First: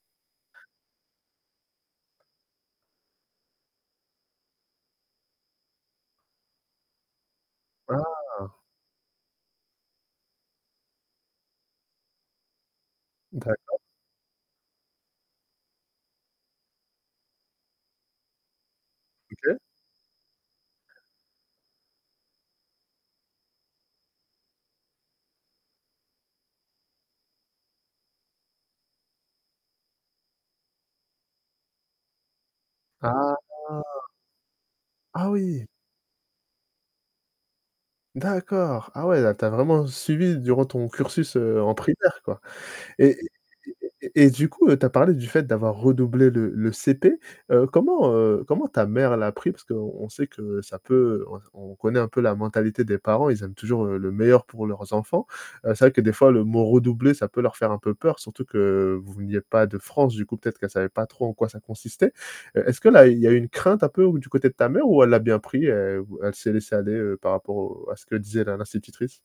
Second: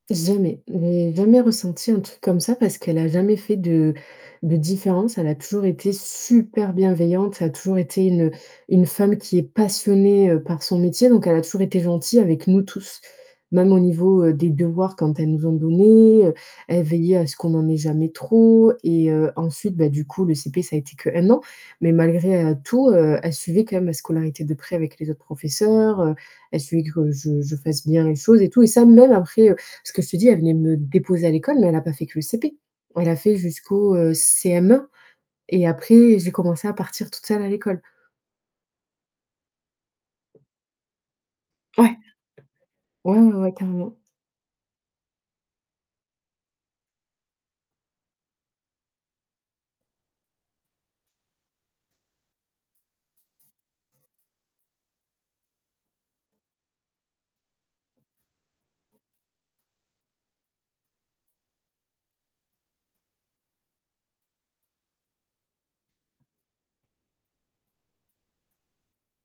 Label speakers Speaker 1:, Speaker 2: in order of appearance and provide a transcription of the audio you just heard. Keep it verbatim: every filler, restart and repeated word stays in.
Speaker 1: Jamais. J'ai jamais ressenti un truc comme ça parce qu'elle a jamais fait de de différence, elle a toujours été super bienveillante, ça a toujours été une
Speaker 2: Ah.
Speaker 1: une femme qui est passionnée, heu, par son métier, donc elle a toujours été gentille avec nous tous.
Speaker 2: D'accord.
Speaker 1: Même au niveau, heu, des devoirs quand elles nous en donnait, elle veillait à ce qu'on en ait jamais trop et heu,
Speaker 2: OK
Speaker 1: ensuite bah du coup le CP ça a été que un an, mais malgré tout, heu, elle suivait quand même la scolarité de près avec les autres professeurs, heu, elle suivait que je je fasse bien les choses et tout et ça même après, heu parce que je te dis elle venait me déposer à l'école, mais elle a pas fait que le CP. Elle a
Speaker 2: Ah.
Speaker 1: fait jusqu'au, heu, CM1.
Speaker 2: Ah oui!
Speaker 1: Et après j'ai commencé à partir toute seule à l'école.
Speaker 2: D'accord. Ah ouais là tu as vraiment suivi durant ton cursus, heu, en
Speaker 1: Ouais.
Speaker 2: primaire quoi. Et
Speaker 1: Ouais,
Speaker 2: et
Speaker 1: ouais, ouais,
Speaker 2: et
Speaker 1: carrément.
Speaker 2: et et et et du coup, heu, tu as parlé du fait d'avoir redoublé le le CP, heu, comment, heu comment ta mère l'a pris? Parce qu'on sait que ça peut on on connaît un peu la mentalité des parents, ils aiment toujours, heu, le meilleur pour leurs enfants. Heu, c'est vrai que des fois le mot redoubler ça peut leur faire un peu peur surtout que veniez pas de France du coup peut-être qu'elle savait pas trop en quoi ça consistait. Est-ce que là il y a une crainte un peu ou du côté de ta mère ou elle l'a bien pris, elle ou elle s'est laissé aller, heu, par rapport au à ce que disait la l'institutrice?